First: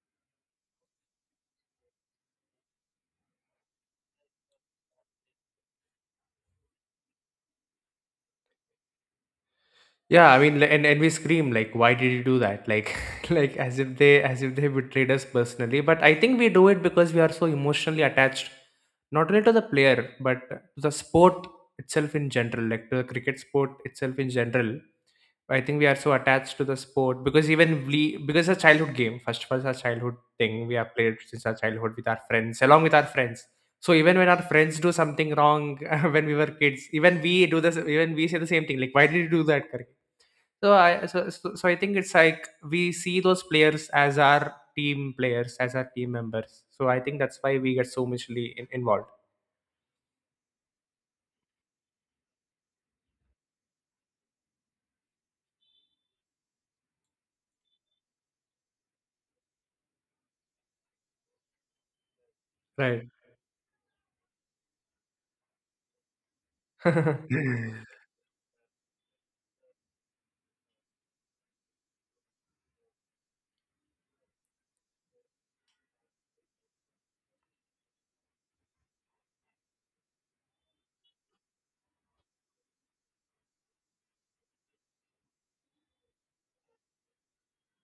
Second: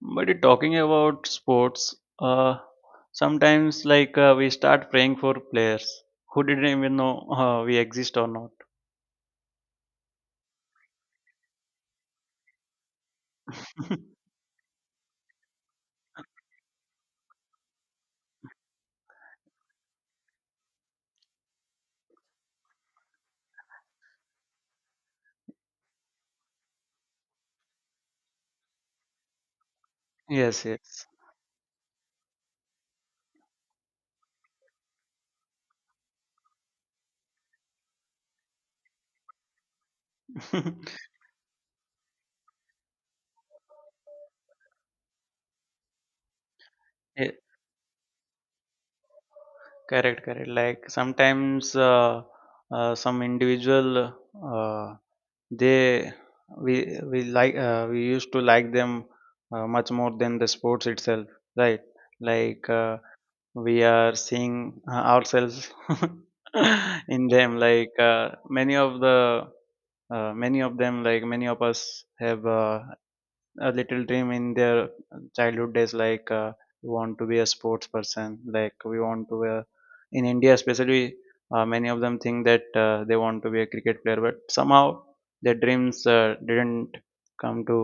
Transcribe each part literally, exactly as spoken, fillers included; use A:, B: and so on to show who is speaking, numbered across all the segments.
A: But talking about sports, uh, sometimes like uh, we start praying for players who didn't even know uh, we exist or not.
B: Yeah, I mean, li- and and we scream like, "Why did you do that?" Like, like as if they as if they betrayed us personally. But I think we do it because we are so emotionally attached, not only to the player but to the sport itself in general, like to the cricket sport itself in general. I think we are so attached to the sport because even we because it's a childhood game. First of all, it's a childhood
A: Yes,
B: thing we have
A: yes.
B: played since our childhood with our friends, along with our friends. So even when our friends do something wrong when we were kids, even we do this. Even we say the same thing, like, "Why did you do that? Karan?" So I so, so so I think it's like we see those players as our team players, as our team members. So I think
A: Yeah,
B: that's why we get so muchly in, involved.
A: correct, correct. Like sometimes uh, uh, some individual, uh, they we we like, uh, we used to like them uh, much more than the sports itself, right? Like uh,
B: Right.
A: we are seeing uh, ourselves in them, like uh, many of the uh, many of them, like many of us have uh, a little dream in their childhood days, like uh, we want to be a sports person, like we want to uh, in India especially, uh, many of them think that uh, they want to be a cricket player, but somehow their dreams uh, didn't come to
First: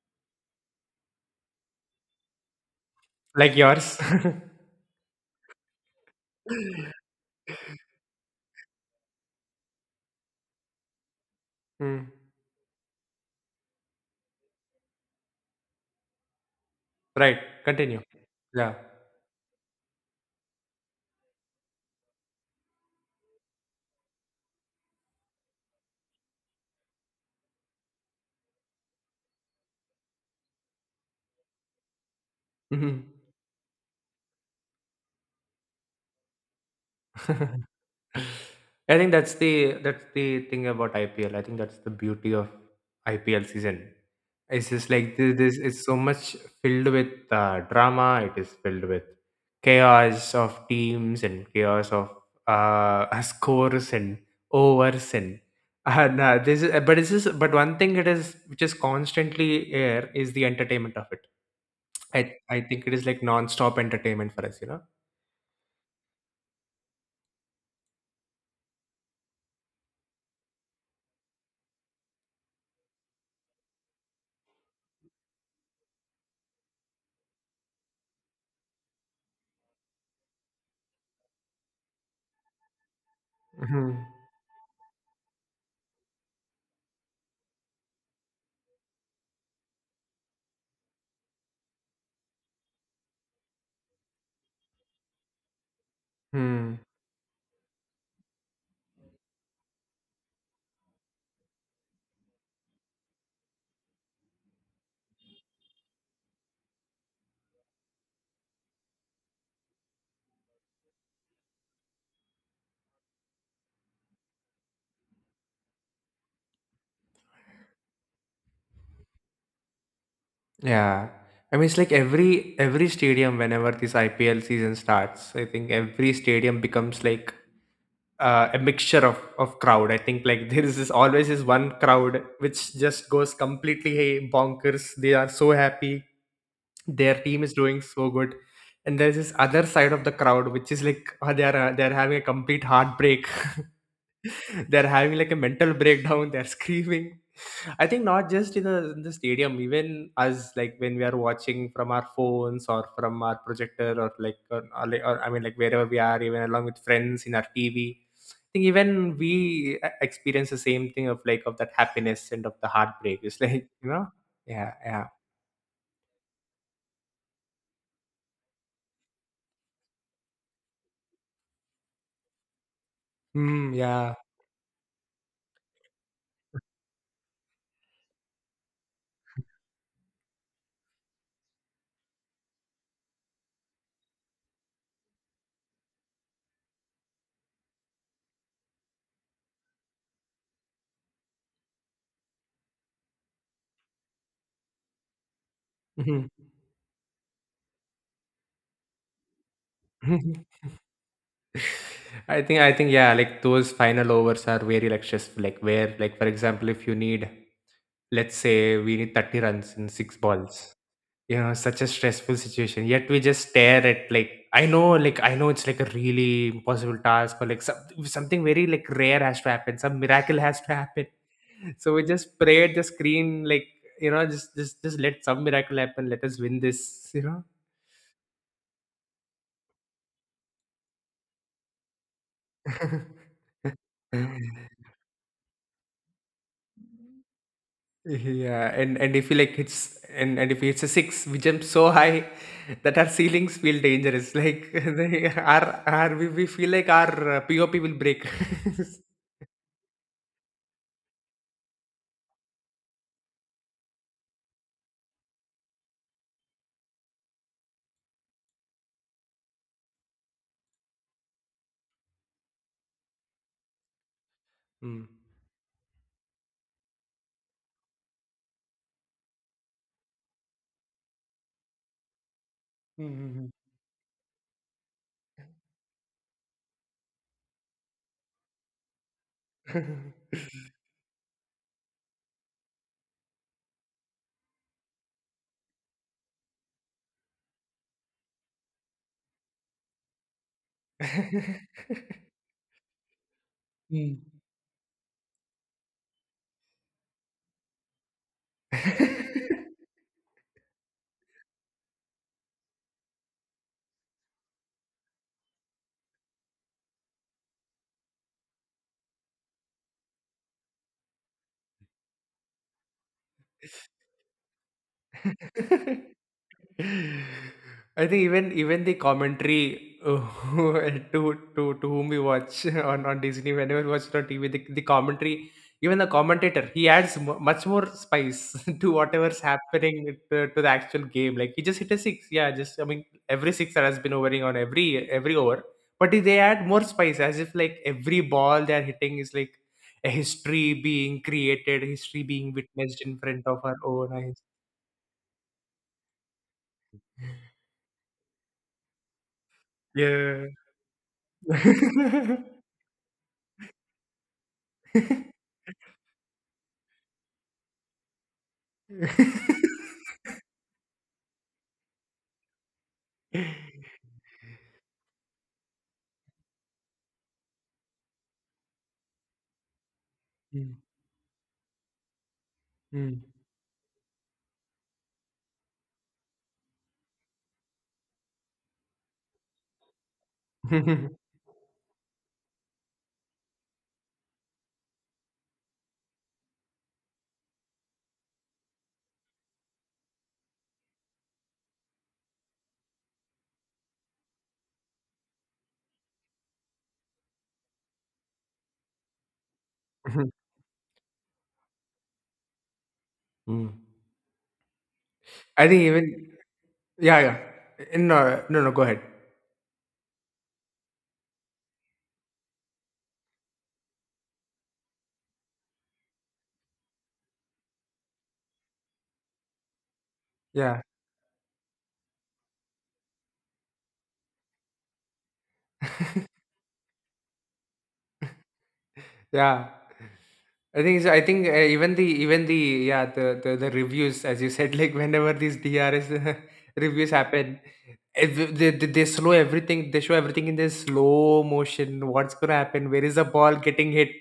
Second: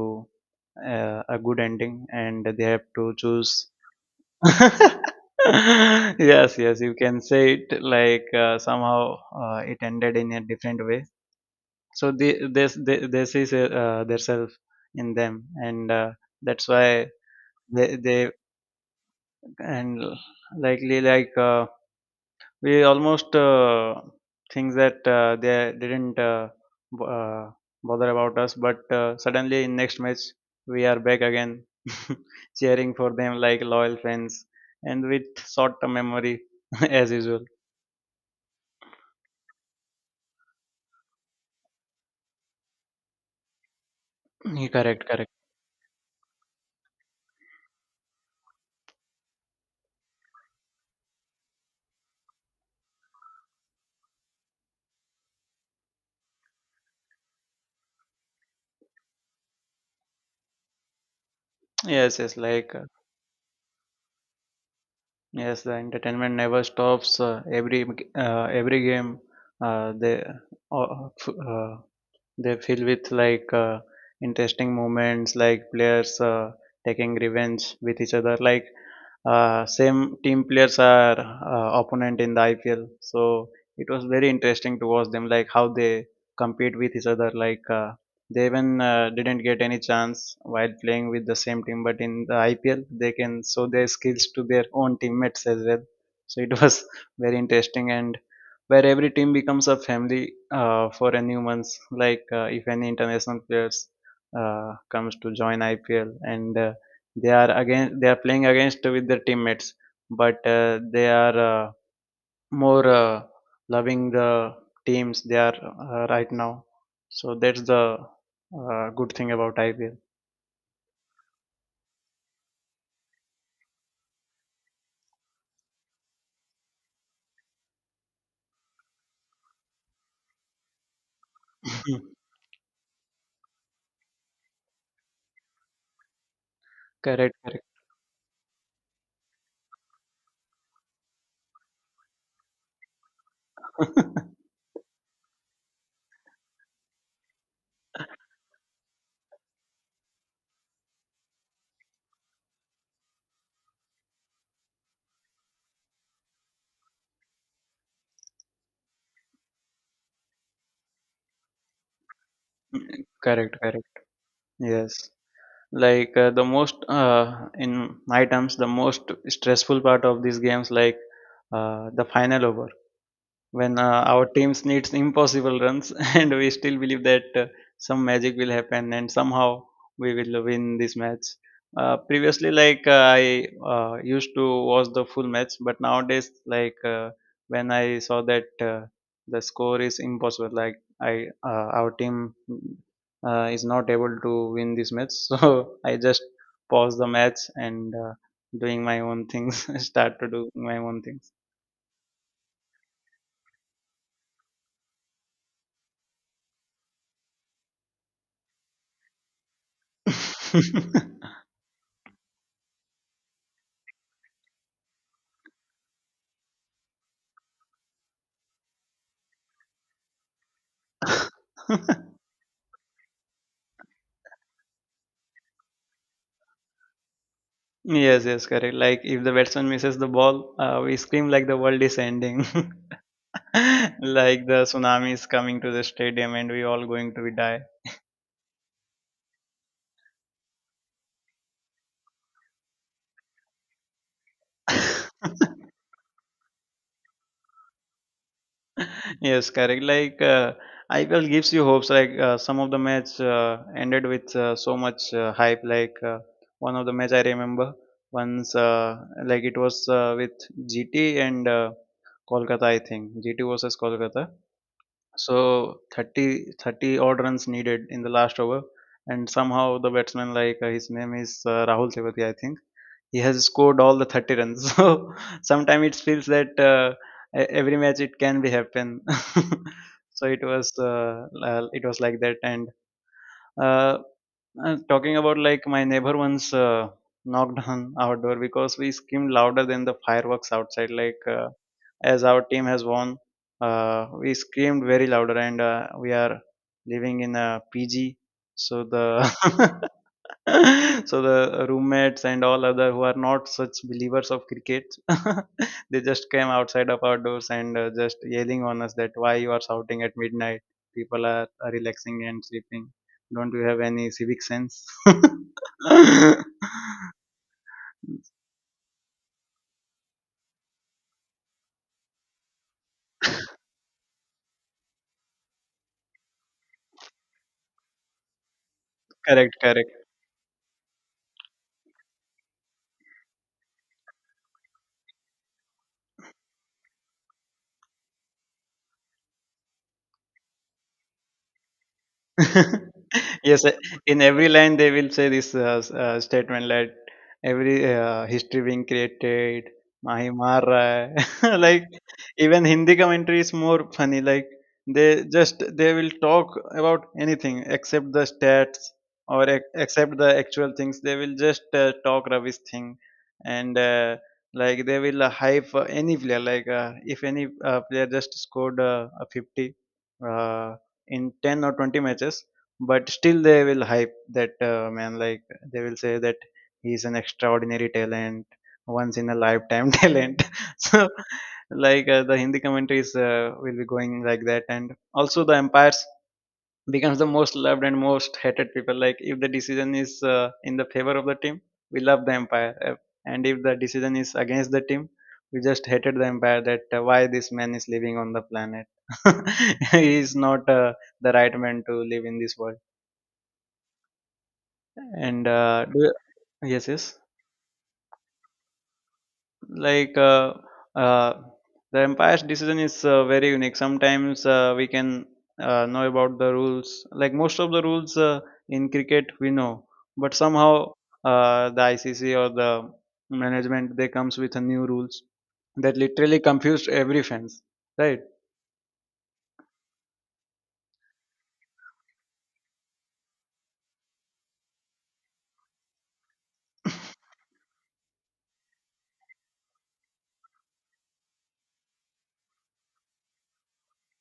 A: uh, a good ending, and they have to choose.
B: Like yours.
A: Yes, yes, you can say it like, uh, somehow uh, it ended in a different way.
B: Mm.
A: So the, this, they, they see uh, themselves in them, and uh, that's why
B: Right.
A: they,
B: Continue.
A: they
B: Yeah.
A: and likely, like uh, we almost uh, think that uh, they didn't uh, b- uh, bother about us, but uh, suddenly in next match we are back again, cheering for
B: Mhm.
A: them like loyal fans, and with short-term memory as usual.
B: I think that's the that's the thing about I P L. I think that's the beauty of I P L season.
A: Yeah,
B: It's just
A: correct,
B: like
A: correct.
B: th- this. It's so much filled with uh, drama. It is filled with chaos of teams and chaos of uh, scores and overs and uh, nah, this is, but it's just but one thing it is which is constantly air is the entertainment of it.
A: Yes,
B: I
A: yes,
B: I
A: like uh,
B: think it is like non-stop entertainment for us. You
A: yes, the entertainment never stops. Uh, every uh, every game, uh, they uh, uh, f- uh, they fill with, like, uh, interesting moments, like players uh, taking revenge with each other. Like uh, same team players are uh, opponent in the I P L, so it
B: know.
A: was very interesting to watch them, like how they compete with each other. Like uh, they even uh, didn't get any chance while playing with the same team, but in the I P L they can show their skills to their own teammates as well. So it was
B: Hmm.
A: very interesting, and where every team becomes a family uh, for a new month. Like uh, if any international players uh, comes to join I P L, and uh, they are again they are playing against with their teammates, but uh, they are uh, more uh, loving the teams they are uh, right now. So that's the uh, good thing about I P L.
B: Yeah. I mean, it's like every every stadium whenever this I P L season starts, I think every stadium becomes like uh, a mixture of of crowd. I think like there is this always is one crowd which just goes completely hey, bonkers. They are so happy. Their
A: Correct,
B: team is
A: correct,
B: doing so good. And there's this other side of the crowd which is like uh, they are uh, they are having a complete heartbreak. They're having like a mental breakdown. They're screaming. I think not just in the, in the stadium, even us, like when we are watching from our phones or from our projector or like, or, or, like- or I mean, like wherever we are, even along with friends in our T V. I think even we uh, experience the same thing of like of that happiness and of the heartbreak. It's
A: correct,
B: like, you
A: correct.
B: know, yeah, yeah,
A: Yes. Like uh, the most, uh, in my terms, the most stressful part of these games, like uh, the final over
B: mm,
A: when uh,
B: yeah.
A: our teams needs impossible runs, and we still believe that uh, some magic will happen and somehow we will win this match. Uh, previously, like uh, I uh, used to watch the full match, but nowadays, like uh, when I saw that uh, the score is impossible, like, I uh, our team uh, is not able to win this match, so I just
B: Mhm.
A: pause the match and uh, doing my own things. Start to do my own things.
B: I think, I think, yeah, like those final overs are very like stressful. Like where, like for example, if you need, let's say, we need thirty runs in six balls. You know, such a stressful situation. Yet we just stare at like I know, like I know it's like a really impossible task or like some, something very like rare has to happen. Some miracle has to happen. So we just pray at the screen, like, you know, just just just let some miracle happen. Let us win this. You know.
A: Yes, yes, correct. Like if the batsman misses the ball, uh, we scream like the world is ending, like the tsunami is coming to the stadium and we all going to die.
B: Yeah, and and if he like hits and and if he hits a six we jump so high that our ceilings feel dangerous like they, our our we, we feel like our uh, pop will break.
A: Yes, correct. Like uh, I P L gives you hopes. Like uh, some of the match uh, ended with uh, so much uh, hype. Like uh, one of the match I remember once, uh, like it was uh, with G T and uh, Kolkata, I think. G T versus Kolkata.
B: Mm.
A: So thirty thirty odd runs needed in the last over, and somehow the batsman, like, uh, his name is uh, Rahul Tewati, I think,
B: 嗯
A: he
B: 嗯
A: has
B: 嗯。
A: scored all the thirty runs. So sometimes it feels that uh, e- every match it can be happen. So it was uh, l- it was like that. And uh, uh, talking about, like, my neighbor once uh, knocked on our door because we screamed louder than the fireworks outside, like. Uh, as our team has won. Uh,
B: 嗯。
A: we screamed very louder, and uh, we are living in a P G, so the so the roommates and all other who are not such believers of cricket, they just came outside of our doors and uh, just yelling on us that why you are shouting at midnight? People are, are relaxing and sleeping. Don't you have any civic sense?
B: I think even even the commentary uh, to to to whom we watch on on Disney whenever we watch it on T V, the, the commentary, even the commentator, he adds mu much more spice to whatever's
A: Correct, correct.
B: happening to, to the actual game. Like he just hit a six, yeah. Just I mean, every six that has been overing on every every over, but they add more spice as if like every ball they're hitting is like a history being created, history being witnessed in front of
A: Yes,
B: our
A: uh,
B: own
A: in
B: eyes.
A: every line they will say this uh, s- uh, statement, like, every uh, history being created, mahi
B: Yeah.
A: maar raha hai." Like, even Hindi commentary is more funny, like, they just they will talk about anything except the stats or ex- except the actual things. They will just uh, talk rubbish thing, and uh, like they will uh, hype uh, any player, like uh, if any uh, player just scored uh, a fifty uh,
B: Mm,
A: in ten or twenty matches, but
B: mm.
A: still they will hype that uh, man, like they will say that he's an extraordinary talent, once in a lifetime talent. So, like, uh, the Hindi commentaries uh, will be going like that. And also the umpires becomes the most loved and most hated people. Like if the decision is uh, in the favor of the team, we love the empire. Uh, and if the decision is against the team, we just hated the empire. That, uh, why this man is living on the planet? He is not uh, the right man to live in this world.
B: Mm.
A: And
B: I think
A: uh, do
B: even.
A: you- Yes,
B: Yeah,
A: yes.
B: yeah. No, no, no, go ahead.
A: Like uh, uh, the umpire's decision is uh, very unique. Sometimes uh, we can uh, know about the rules, like most of the rules uh, in cricket we know, but somehow
B: Yeah.
A: uh, the ICC or the management they comes with a new rules that literally confused every fans, right?
B: Yeah. I think so. I think uh, even the even the yeah, the, the the reviews as you said like whenever these D R S reviews happen, ev- they, they they slow everything. They show everything in this slow motion. What's gonna happen? Where is the ball getting hit?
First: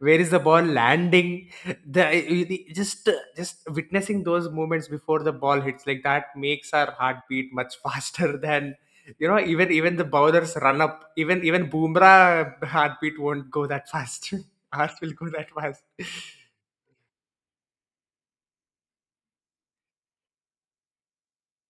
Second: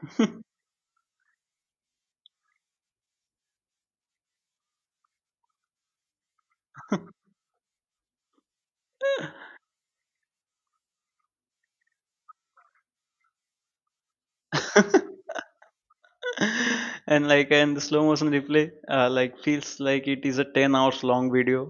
B: Where is the ball landing? The, you- the- just just witnessing those moments before the ball hits like that makes our heartbeat much faster than you know, even even the bowlers run up. Even even Boomerang heartbeat won't go that fast. Ours will go that fast.
A: And, like, and the slow motion replay uh, like feels like it is a ten hours long video,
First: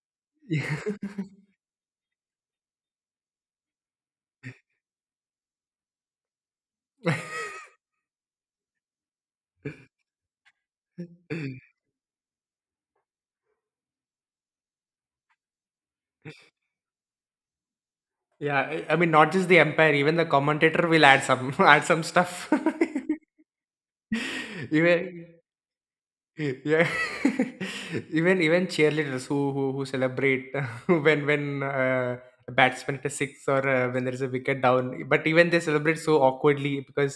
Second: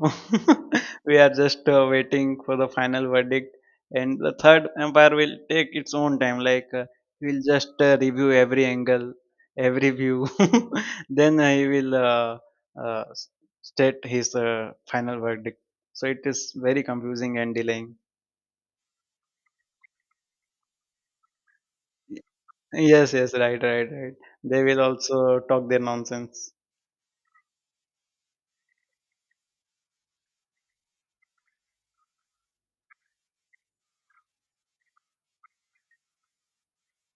A: we are just uh, waiting for the final verdict, and the third empire will take its own time, like uh, we'll just uh, review every angle, every view. Then uh, he will uh, uh, s- state his uh, final verdict. So it is very confusing and delaying.
B: Yeah, I I mean, not just the umpire. Even the commentator will add some add some stuff.
A: Yes, yes, right, right, right. They will also
B: Even.
A: talk their nonsense.
B: Eh, yeah. even even cheerleaders who who, who celebrate when when uh, a batsman hits a six or uh, when there is a wicket down, but even they celebrate so awkwardly because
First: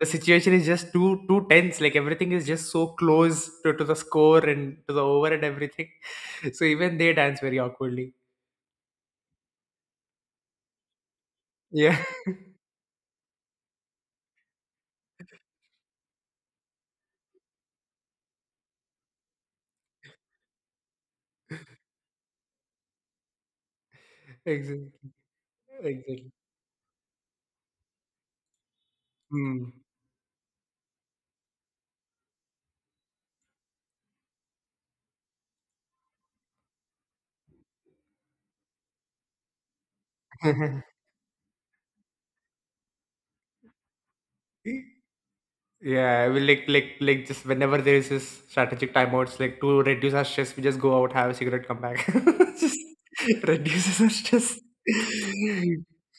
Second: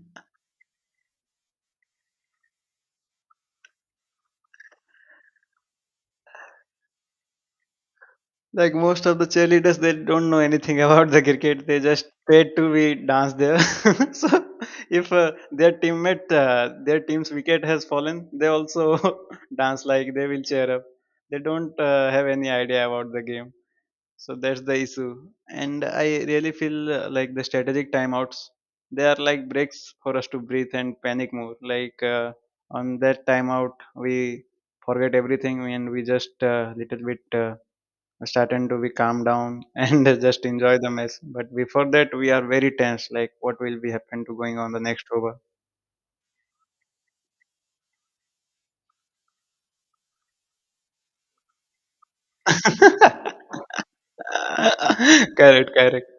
B: the situation is just too too tense, like everything is just so close to, to the score and to the over and everything. So even they dance very awkwardly.
A: Like most of the cheerleaders, they don't know anything about the cricket. They
B: Yeah.
A: just paid to be dance there. So if uh, their teammate, uh, their team's wicket has fallen, they also dance like they will cheer up. They don't uh, have any idea about the game. So that's the
B: Exactly,
A: issue. And I
B: exactly.
A: really feel uh, like the strategic timeouts, they are like
B: Hmm.
A: breaks for us to breathe and panic more. Like, uh, on that timeout, we forget everything and we just uh, little bit. Uh, starting to be calm down and just enjoy the mess. But before that, we are very tense. Like, what will be happen to going on the next over?
B: Yeah, we like like like just whenever there is this strategic timeouts, like to reduce our stress, we just go out, have a cigarette, come back. Just reduces our stress.
A: Correct, correct.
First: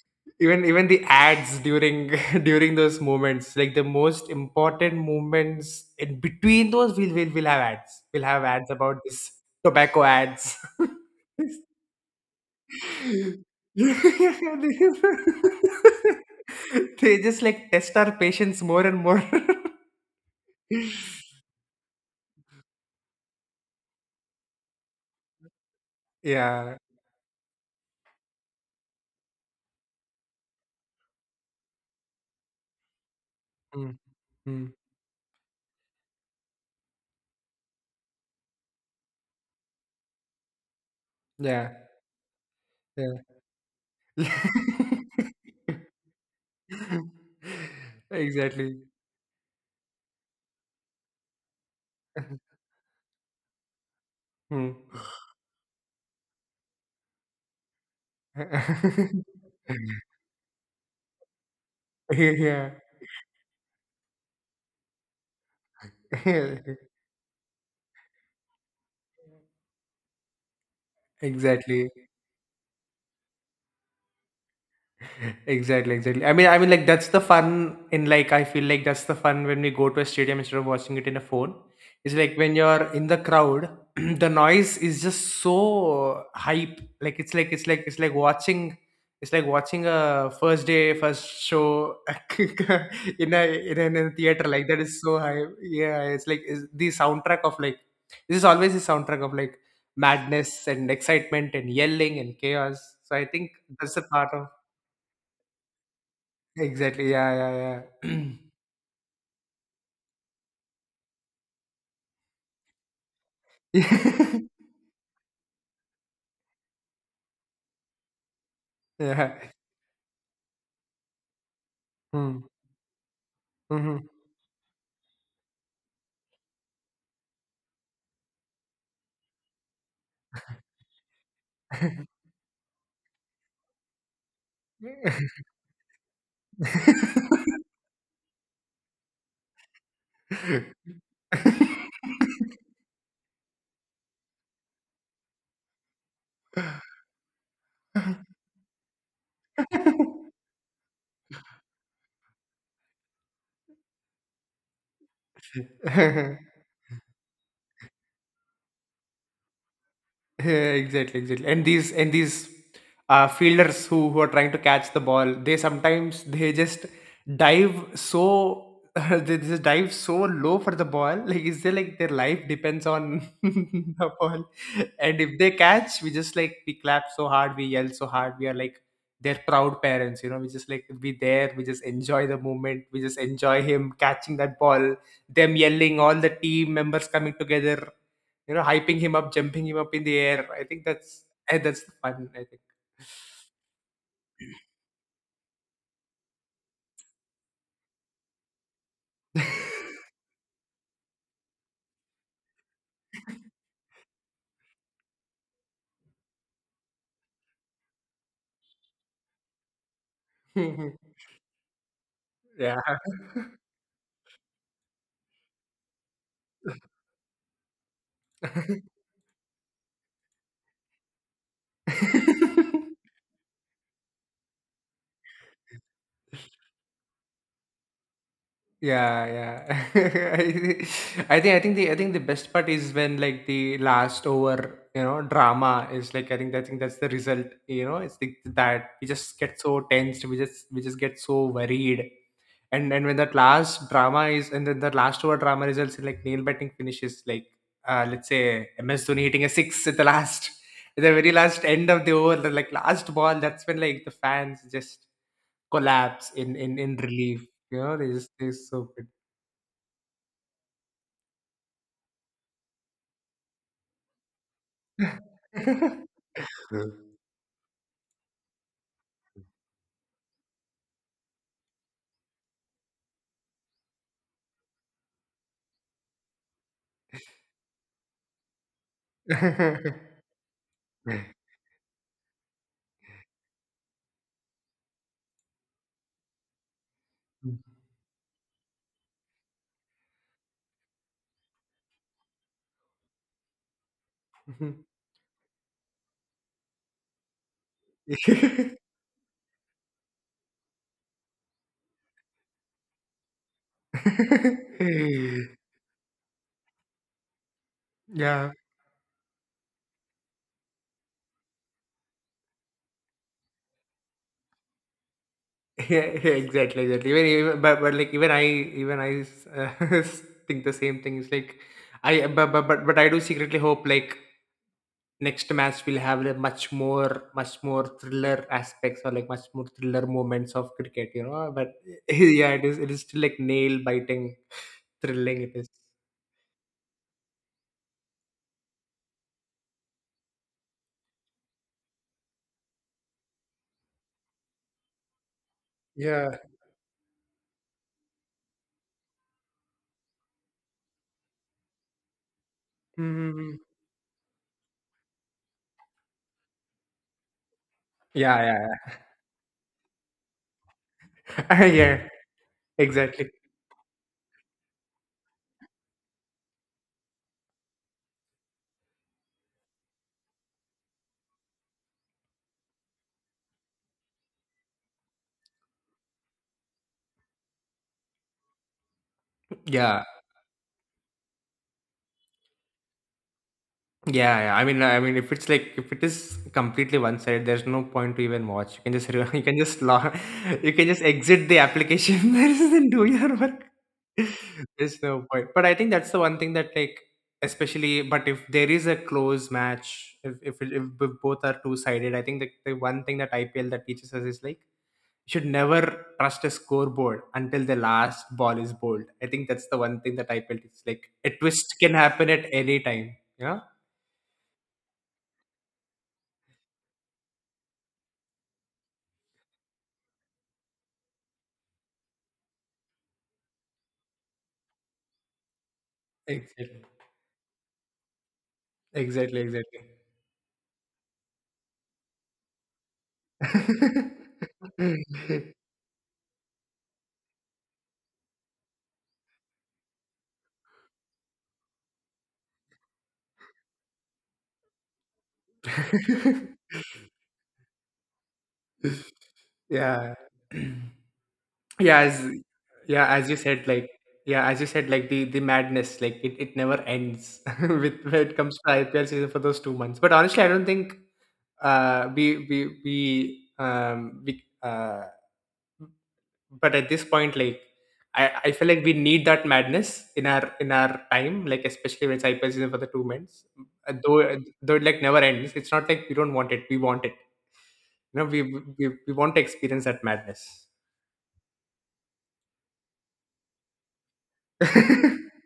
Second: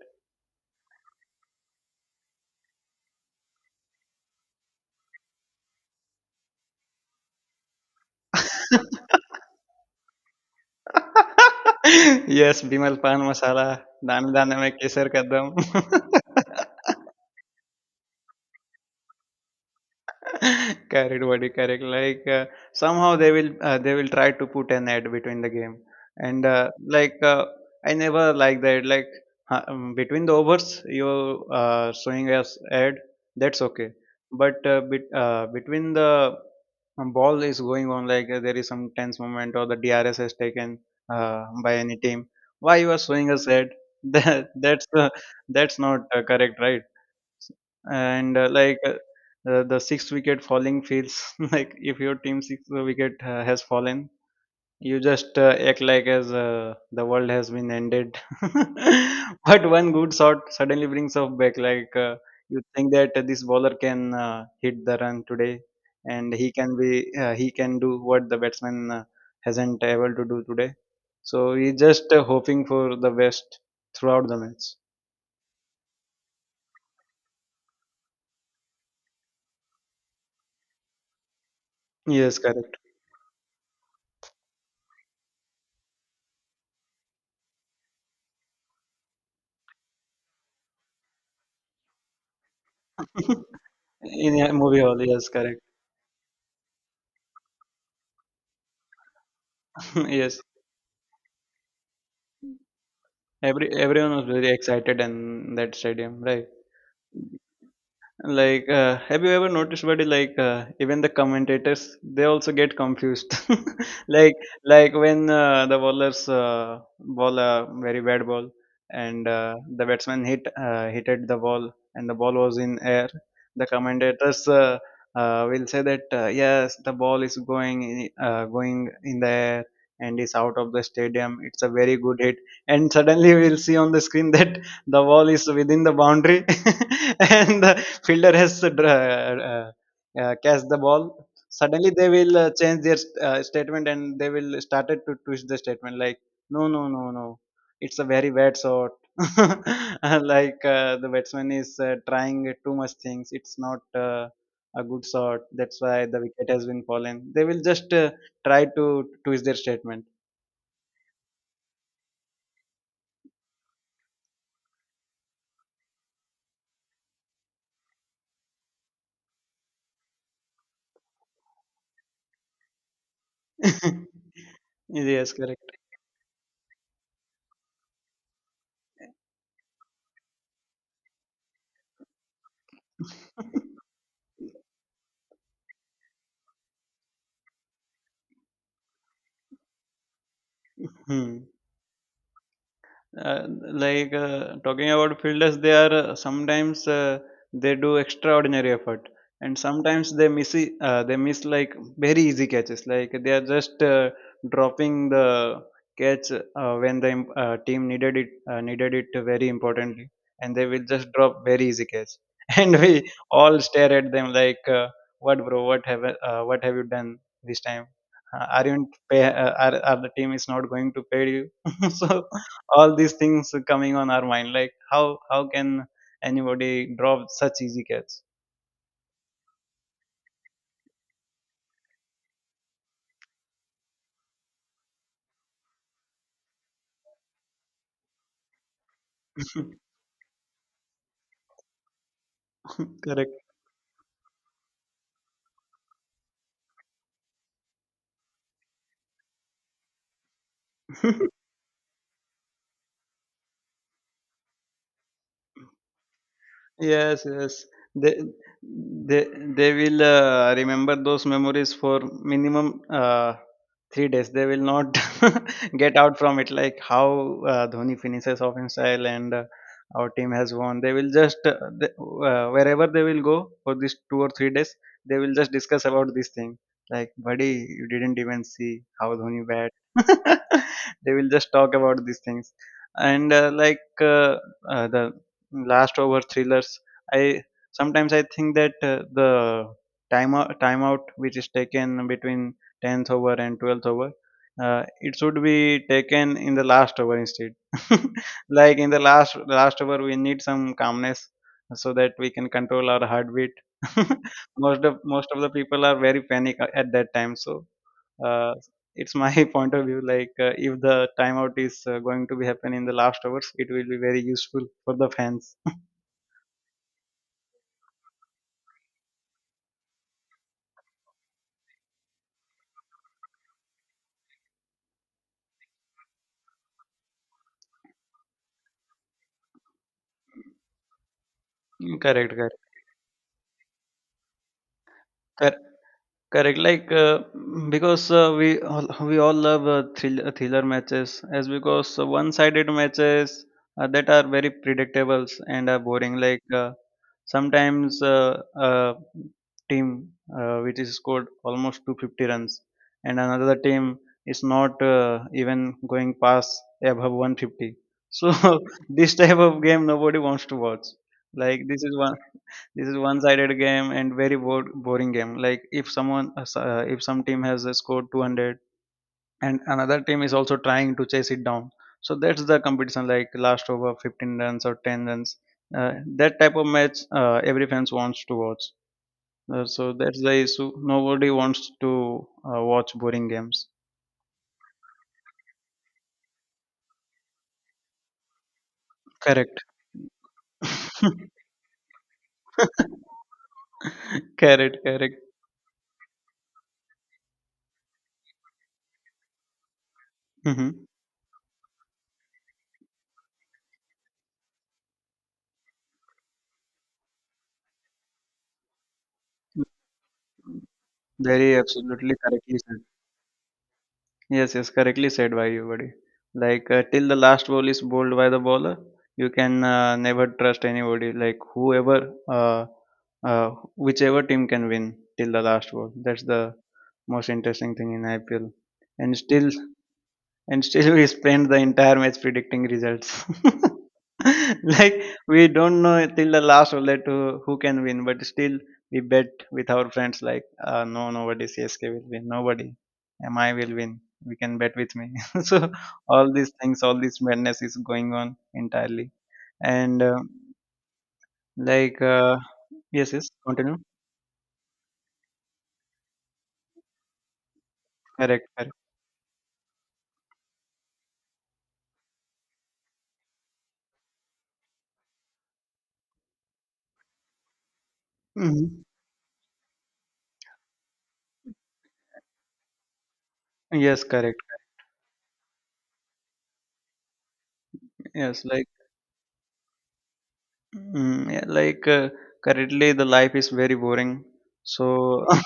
B: even even the ads during during those moments, like the most important moments in between those, we'll we'll, we'll have ads. We'll have ads about this tobacco ads.
A: Yes, Bimal Pan Masala, Dane Dane Mein Kesar Kadam.
B: They just like test our patience more and more.
A: Correct, buddy. Correct. Like, uh, somehow they will uh, they will try to put an ad between the game, and uh,
B: Yeah.
A: like uh, I never like that. Like, uh, um, between the overs, you uh, showing us ad. That's okay,
B: Mm,
A: but
B: mm,
A: uh, bet, uh, between the um, ball is going on, like uh, there is some tense moment, or the D R S is taken uh,
B: yeah.
A: by any team. Why you are showing us ad?
B: Yeah.
A: That that's uh, that's not uh, correct, right? And uh, like,
B: Exactly.
A: uh, uh, the sixth wicket falling feels like if your team sixth wicket uh, has fallen,
B: Hmm.
A: you just uh, act like as uh, the world has been ended. But one good shot suddenly brings us back, like, uh, you
B: Yeah.
A: think that this bowler can uh, hit the run today, and he can be uh, he can do what the batsman uh, hasn't able to do today, so he's
B: Exactly.
A: just uh, hoping for the best throughout the match.
B: Exactly, exactly. I mean, I mean, like that's the fun in, like, I feel like that's the fun when we go to a stadium instead of watching it in a phone. It's like
A: Yes,
B: when
A: correct.
B: you're in the crowd, the noise is just so hype. Like it's like it's like it's like watching it's like watching a first day first show in a in a, in a
A: In
B: theater,
A: a
B: like that
A: movie hall,
B: is so
A: yes,
B: hype.
A: correct.
B: Yeah, it's like it's the soundtrack of like this is always the soundtrack of like
A: Yes,
B: madness and excitement and yelling and chaos. So I think
A: every
B: that's a
A: everyone was
B: part of.
A: very excited in that stadium, right?
B: Exactly. Yeah, yeah,
A: Like, uh, have you ever noticed, buddy? Like, uh, even the commentators, they also get confused. like,
B: yeah.
A: like when uh, the bowlers uh, bowl a very bad ball, and
B: Yeah.
A: uh, the batsman hit uh, hitted the ball, and the ball
B: Mm.
A: was in air. The
B: Mhm.
A: commentators uh, uh, will say that, uh, yes, the ball is going in- uh, going in the air and is out of the stadium. It's a very good hit, and suddenly we'll see on the screen that the ball is within the boundary and the, fielder has uh, uh, uh, catch the ball. Suddenly they will uh, change their uh, statement, and they will started to twist the statement like, no no no no, it's a very bad shot. Uh, like uh, the batsman is uh, trying too much things. It's not uh, a good shot, that's why the wicket has been fallen. They will just uh, try to twist their statement.
B: Yeah, exactly, exactly. And these and these uh, fielders who who are trying to catch the ball, they sometimes they just dive so they just dive so low for the ball. Like is there like their life depends on the ball. And
A: Yes,
B: if they
A: correct.
B: catch, we just like we clap so hard, we yell so hard, we are like their proud parents, you know. We just like we there, we just enjoy the moment, we just enjoy him catching that ball, them yelling, all the team members coming together, you know, hyping him up, jumping him up in the air. I think that's
A: Hmm.
B: eh, that's fun, I think.
A: uh, like uh, Talking about fielders, they are uh, sometimes uh, they do extraordinary effort, and sometimes they miss e- uh, they miss like very easy catches. Like they are just uh, dropping the catch uh, when the im- uh, team needed it, uh, needed it very importantly, and they will just drop very easy catch. And
B: Yeah.
A: we all stare at them like, uh, what bro, what have uh, what have you done this time? Uh, aren't pay uh, are, are the team is not going to pay you? So all these things coming on our mind, like how how can anybody drop such easy catch?
B: Yeah, yeah. I thi- I think I think the I think the best part is when, like, the last over, you know, drama is like, I think I think that's the result, you know, it's the, that we just get so tensed, we just we just get so worried. And and when that
A: Correct.
B: last drama is, and then the last over drama results in like nail biting finishes like uh let's say M S Dhoni hitting a six at the last at the very last end of the over, the like last ball, that's when like the fans just collapse in in, in
A: Yes,
B: relief.
A: yes.
B: You know, they
A: They
B: just they so.
A: they they will uh, remember those memories for minimum uh, three days. They will not
B: Yeah.
A: get out from it. Like how uh, Dhoni finishes off in style, and uh, our team has won. They will just uh, th- uh, wherever they will go for these two or three days, they will just discuss about this thing. Like, buddy, you didn't even see how Dhoni bat. They will just talk about these things, and uh, like uh, uh, the last over thrillers. I sometimes I think that uh, the time timeout which is taken between tenth over and twelfth over, uh, it should be taken in the last over instead. Like in the last last over, we need some calmness so that we can control our heartbeat. Most of most of the people are very panic at that time, so uh, it's my point of view, like uh, if the timeout is uh, going to be happen in the last hours, it will be very useful for the fans.
B: Yeah, exactly, exactly. Even, even, but but like even I even I uh, think the same thing. It's like I but, but but but I do secretly hope like next match will have like much more much more thriller aspects, or like much more thriller moments of cricket. You know, but
A: Mm. Correct,
B: yeah,
A: correct,
B: it is it is still like nail biting, thrilling. It
A: correct,
B: is.
A: correct. Like uh, mm, because uh, we all, we all love uh, thriller, thriller matches, as because uh, one-sided matches uh, that are very predictables and are boring.
B: Yeah.
A: Like uh, sometimes uh, uh, team uh, which is scored almost two hundred fifty runs, and another
B: Mhm.
A: team is not uh, even going past above one hundred fifty. So
B: Yeah. Yeah.
A: this type of game nobody wants to watch. Like this is
B: Yeah,
A: one this is
B: exactly.
A: one-sided game and very bored, boring game. Like if someone, uh, if some team has uh, scored two hundred, and another team is also trying to chase it down, so that's the competition. Like last over, fifteen runs or ten runs, uh, that type of match uh, every fans wants to watch. Uh, so
B: Yeah,
A: that's the issue. Nobody wants to uh, watch boring games.
B: yeah, yeah. I mean i mean if it's like if it is completely one sided, there's no point to even watch. You can just re- you can
A: Correct.
B: just log, you can just exit the application there and do your work.
A: Correct.
B: There's
A: Correct.
B: no point, but I think that's the one thing that, like, especially, but if there is a close match, if if,
A: Hmm.
B: if both are two sided, I think the, the one thing that IPL that teaches us is like, should never trust a scoreboard until the last ball is bowled. I think that's the one thing that I felt. It's like a
A: Very
B: twist can
A: absolutely
B: happen at
A: correctly
B: any
A: said.
B: time. Yeah.
A: Yes, yes, correctly said by you, buddy. Like uh, till the last ball is bowled by the bowler, you can uh, never trust anybody. Like whoever, uh, uh, whichever team can win till the last ball. That's the
B: Exactly.
A: most interesting thing in I P L. And
B: Exactly.
A: still,
B: Exactly.
A: and still we spend the entire match predicting results. Like we don't know till the last bullet who, who can win, but still we bet with our friends like, uh, no, nobody C S K will win, nobody M I will win. We can bet with me. So all these things, all this madness is going on entirely, and
B: Yeah.
A: uh,
B: Yeah.
A: like
B: As
A: uh,
B: yeah,
A: yes,
B: as
A: yes,
B: you said,
A: continue.
B: like, yeah, as you said, like the the madness, like it, it never ends with when it
A: Correct,
B: comes to
A: correct.
B: I P L season for those two months. But honestly, I don't think uh we we we um we uh but at this point, like I, I feel like
A: Hmm.
B: we need that madness in our in our time, like especially when cyber season for the two months. Uh,
A: Yes,
B: Though uh,
A: correct.
B: though it like never ends. It's not like we don't want it. We want it. You know, we
A: Yes, like.
B: we, we want to experience that madness.
A: Mm, yeah, like uh, currently the life is very boring. So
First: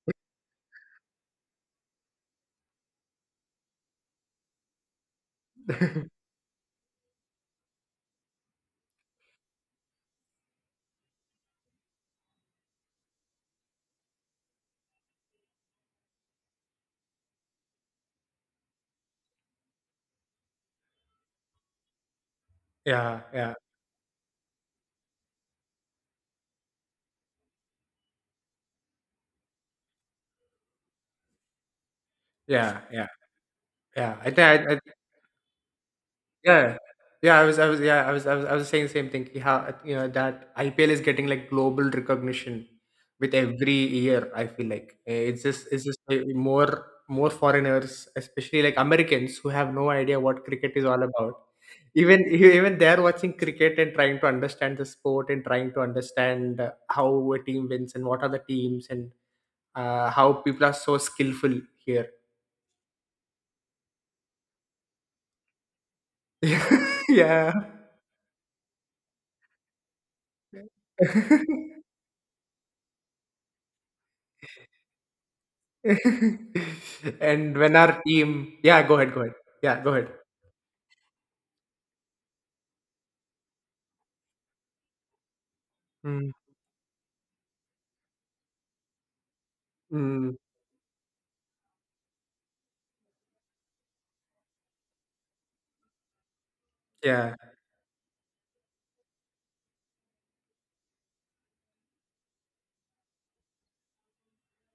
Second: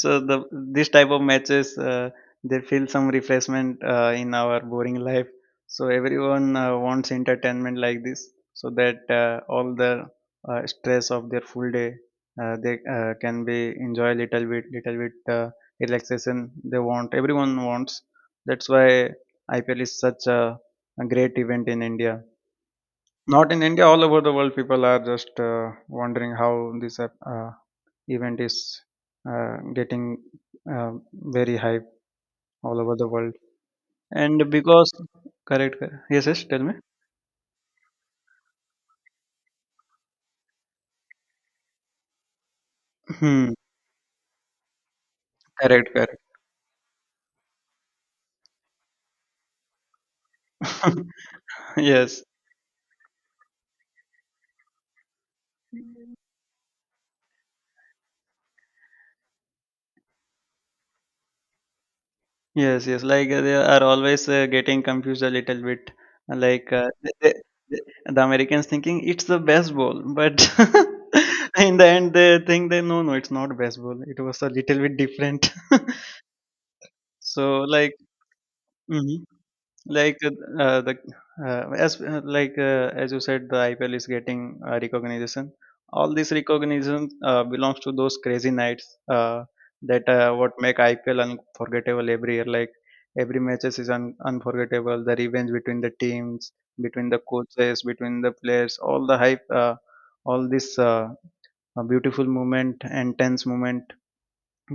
A: so the this type of matches uh, they feel some refreshment uh, in our boring life. So
B: Yeah,
A: everyone uh, wants entertainment like this, so that uh, all the uh, stress of their full day uh, they uh, can be enjoy little bit, little bit uh, relaxation they want. Everyone wants. That's why I P L is such a, a great event in India. Not
B: yeah,
A: in India, all over the world, people are just uh, wondering how this uh, uh, event is uh, getting uh, very hype
B: yeah,
A: all over
B: yeah,
A: the world.
B: yeah. I think
A: And
B: I, I
A: because, correct, correct. Yes, yes, tell me.
B: yeah. Yeah, I was I was yeah, I was I was I was saying the same thing. Ki How you know that I P L is getting like global recognition with
A: Hmm,
B: every year, I feel like. Eh, It's just it's
A: correct,
B: just
A: correct.
B: eh, more more foreigners, especially like Americans who have no idea what cricket is all about. Even
A: Yes.
B: even they're watching cricket and trying to understand the sport and trying to understand uh, how a team wins and what are the teams and uh, how people are so skillful here.
A: Yes, yes. Like uh, they are always uh, getting confused a little bit. Like uh, th- th-
B: Yeah.
A: th- the Americans thinking it's the baseball, but in the end they think they, no, no, it's not baseball. It was a little bit different.
B: And
A: So
B: when our
A: like,
B: team yeah, go ahead,
A: mhm.
B: go ahead. Yeah, go ahead.
A: Like uh, uh, the uh, as uh, like uh, as you said, the I P L is getting uh, recognition. All
B: Mm,
A: this recognition uh, belongs to those crazy nights uh, that uh,
B: mm,
A: what make I P L unforgettable every year. Like every matches is un- unforgettable. The revenge between the teams, between the
B: yeah,
A: coaches, between the players, all the hype, uh, all this uh, uh, beautiful moment and tense moment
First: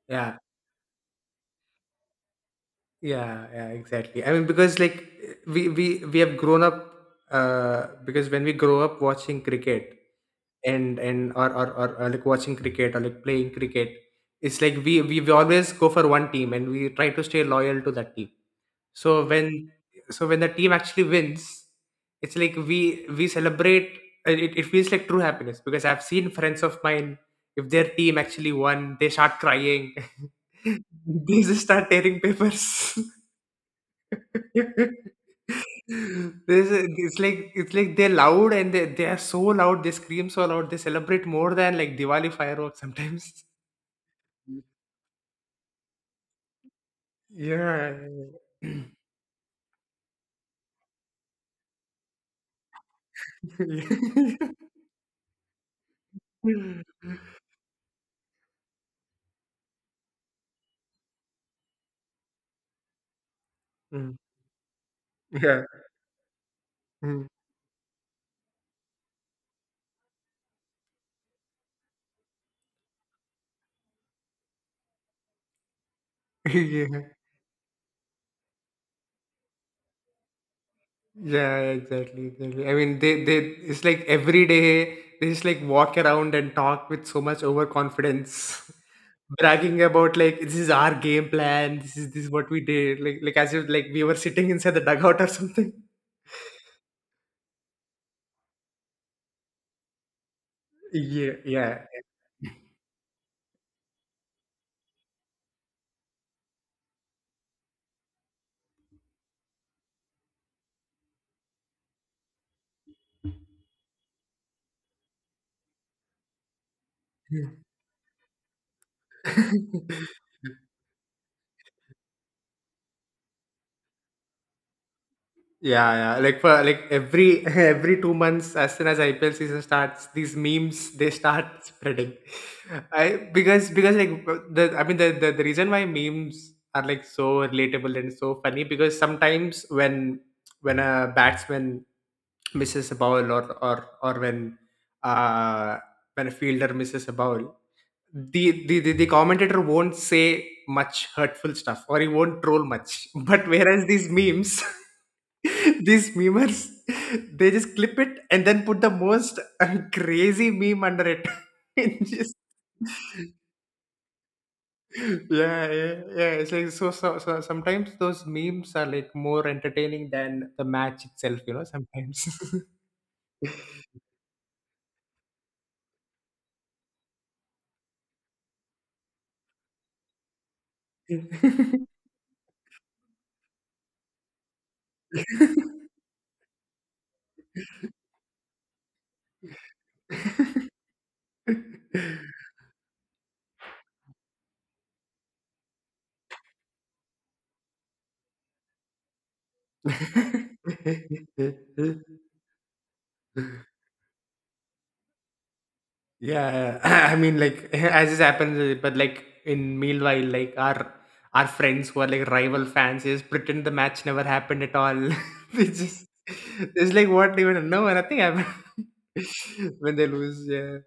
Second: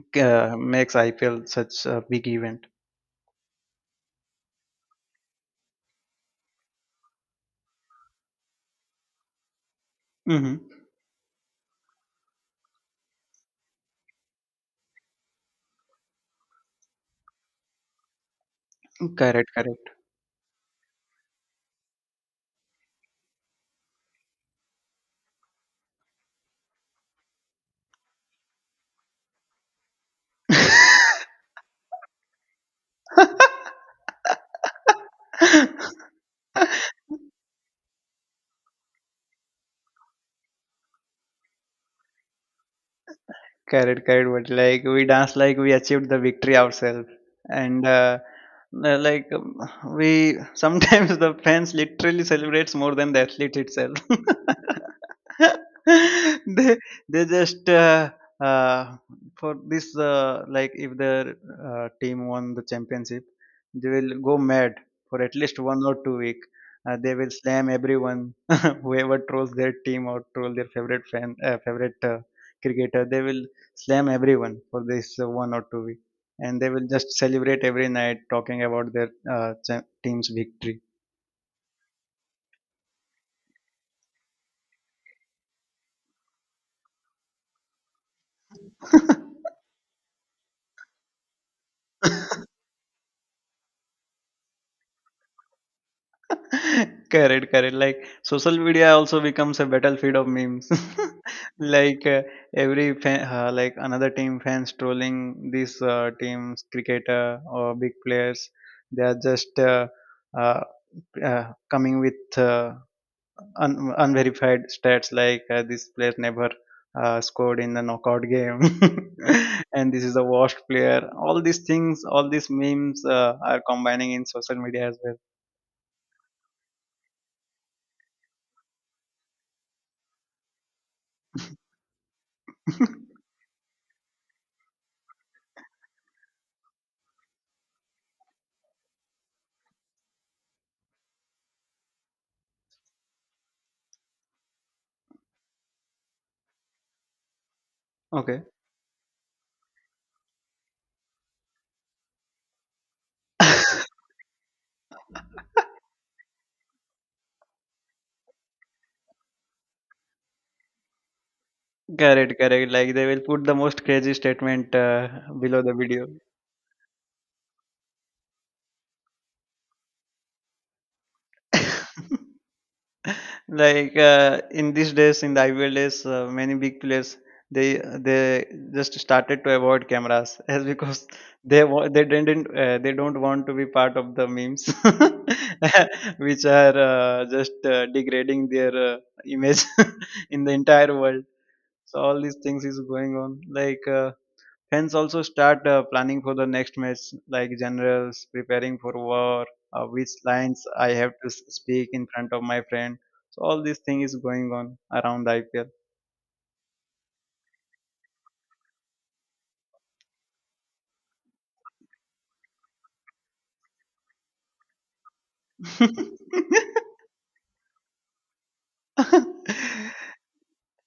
B: yeah,
A: uh, makes I P L such a big event.
B: yeah, yeah, exactly. I mean, because like we we we have grown up uh because when we grow up watching cricket.
A: Hmm.
B: and and or or, or, or like watching cricket or like playing cricket, it's like we, we we always go for one team and we try to stay loyal to that team, so when
A: Correct, correct.
B: so when the team actually wins, it's like we we celebrate and it, it feels like true happiness, because I've seen friends of mine, if their team actually won, they start crying. They just start tearing papers.
A: I.
B: This is, it's like it's like they're loud and they they are so loud. They scream so loud. They celebrate more than like Diwali fireworks sometimes.
A: Correct, correct. But like we danced like we achieved the victory ourselves, and
B: Yeah.
A: uh,
B: Yeah. Yeah.
A: uh, like um, we sometimes the fans literally celebrates more than the athlete itself. they they just uh, uh, for this, uh, like if their uh, team won the championship, they will
B: Mm.
A: go mad for at least
B: Yeah.
A: one or two week. Uh, they
B: Mm.
A: will slam everyone whoever trolls their team or troll their favorite fan, uh, favorite. Uh, cricketer, they will slam everyone for this uh, one or two week, and they
B: Yeah,
A: will just celebrate every night talking about their uh, cha- team's victory.
B: yeah, exactly exactly I mean they they it's like every day they just like walk around and talk with so much overconfidence. Bragging about like this is our game plan, this is this is what we did, like like as if like we were sitting inside the dugout or something.
A: Correct, correct. Like social media also becomes a battlefield of memes.
B: Yeah, yeah.
A: Like uh, every fan, uh, like another team fans trolling this uh, team's cricketer or big players, they are just uh, uh, uh, coming with uh, un- unverified stats, like uh, this player never uh, scored in the knockout game and this is a washed player. All these things, all these memes uh, are combining in social media as well.
B: Yeah, yeah. Like for like every every two months, as soon as I P L season starts, these memes they start spreading. I because because like the I mean the, the the reason why memes are like so relatable and so funny, because sometimes when when a batsman misses a ball, or or or when uh when a fielder misses a ball,
A: Okay.
B: the, the the the commentator won't say much hurtful stuff, or he won't troll much. But whereas these memes, these memers, they just clip it and then put the most uh, crazy meme under it. And
A: Correct,
B: just
A: correct. Like they will put the most crazy statement uh, below
B: yeah,
A: the
B: yeah
A: video.
B: yeah it's like so, so so sometimes those memes are like more entertaining than the match itself, you know, sometimes.
A: Like uh, in these days, in the I P L days, uh, many big players, they they just started to avoid cameras as because they wa- they didn't uh, they don't want to be part of the memes which are uh, just uh, degrading their uh, image in the entire world. So all these things is going on, like uh, hence, also start uh, planning for the next match, like generals, preparing for war, uh, which lines I have to s- speak in front of my friend. So all this thing is going on around I P L.
B: Yeah, I mean, like, as this happens, uh, but like in meanwhile, like our our friends who are like rival fans is pretend the match never happened at all. They just it's like what even no nothing happened when they lose. Yeah,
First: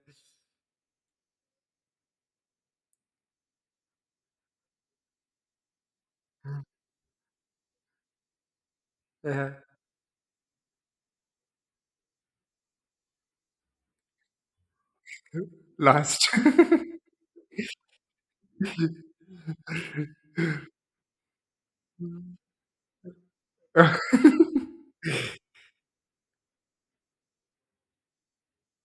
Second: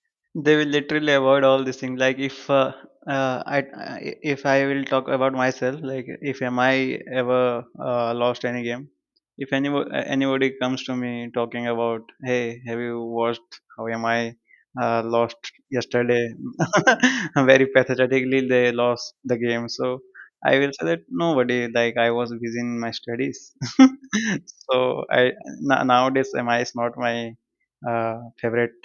A: They will literally avoid all these things. Like if uh, uh, I, I if I will talk about myself, like if am I ever uh, lost any game,
B: yeah.
A: if any anybody comes to me talking about, hey, have you watched how am I uh, lost yesterday?
B: Lost.
A: Very pathetically they lost the game. So I will say that nobody, like I was busy in my studies. So i n- nowadays M I is not my uh, favorite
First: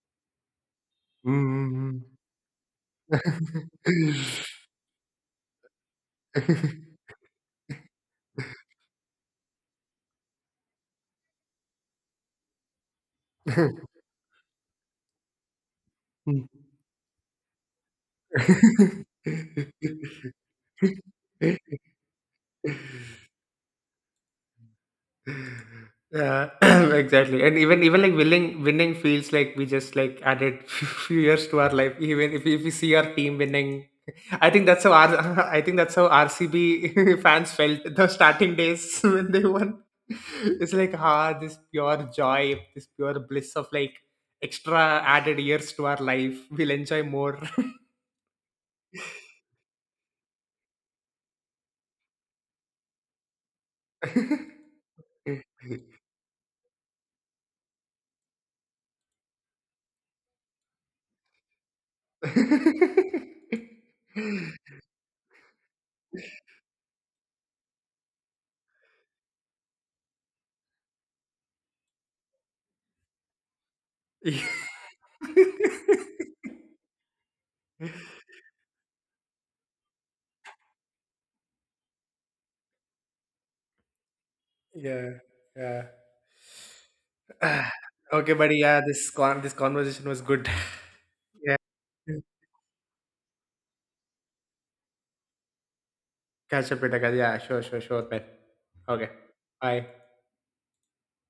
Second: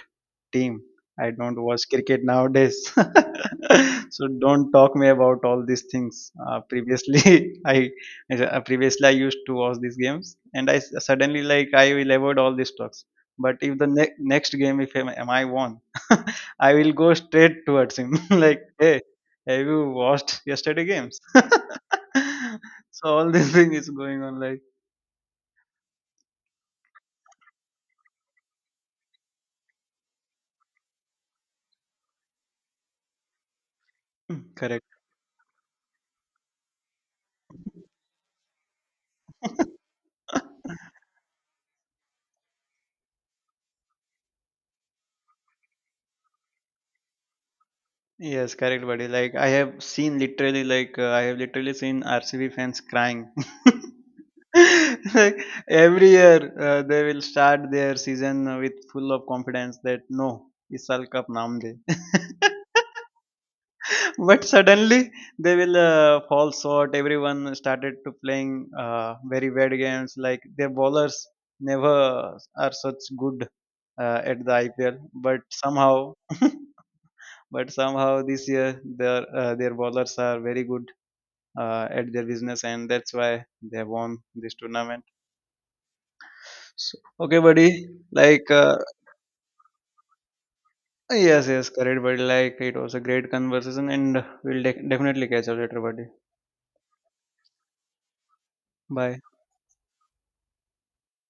A: team. I don't watch
B: Mm.
A: cricket nowadays. So don't talk me about all these things. Uh, previously, I uh, previously I used to watch these games, and I s- suddenly like I will avoid all these talks. But if the ne- next game, if am, am I won,
B: Mm.
A: I will go straight towards him. Like, hey, have you watched yesterday games? So all these thing is going on. Like,
B: Yeah, exactly. And even even like winning winning feels like we just like added few years to our life. Even if we, if we see our team winning, I think that's how
A: correct.
B: our I think that's how R C B fans felt the starting days when they won. It's like ah, this pure joy, this pure bliss of like extra added years to our life. We'll enjoy more.
A: Yes, correct, buddy. Like I have seen literally, like uh, I have literally seen R C B fans crying. Like every year, uh, they will start their season with full of confidence that no, is World Cup namde. But suddenly they will uh, fall short. Everyone started to playing uh, very bad games. Like their bowlers never are such good uh, at the I P L, but somehow. But somehow this year their uh, their bowlers are very good uh, at their business, and that's why they have won this tournament.
B: Yeah, yeah.
A: So, okay,
B: Ah,
A: buddy.
B: okay,
A: Like
B: buddy.
A: uh,
B: Yeah, this con- this conversation was good.
A: yes,
B: Yeah,
A: yes, correct, buddy. Like it was a great conversation, and we'll de- definitely catch up later, buddy.
B: catch up later, guys. Yeah, sure, sure, sure, man. Okay,
A: Bye.
B: bye.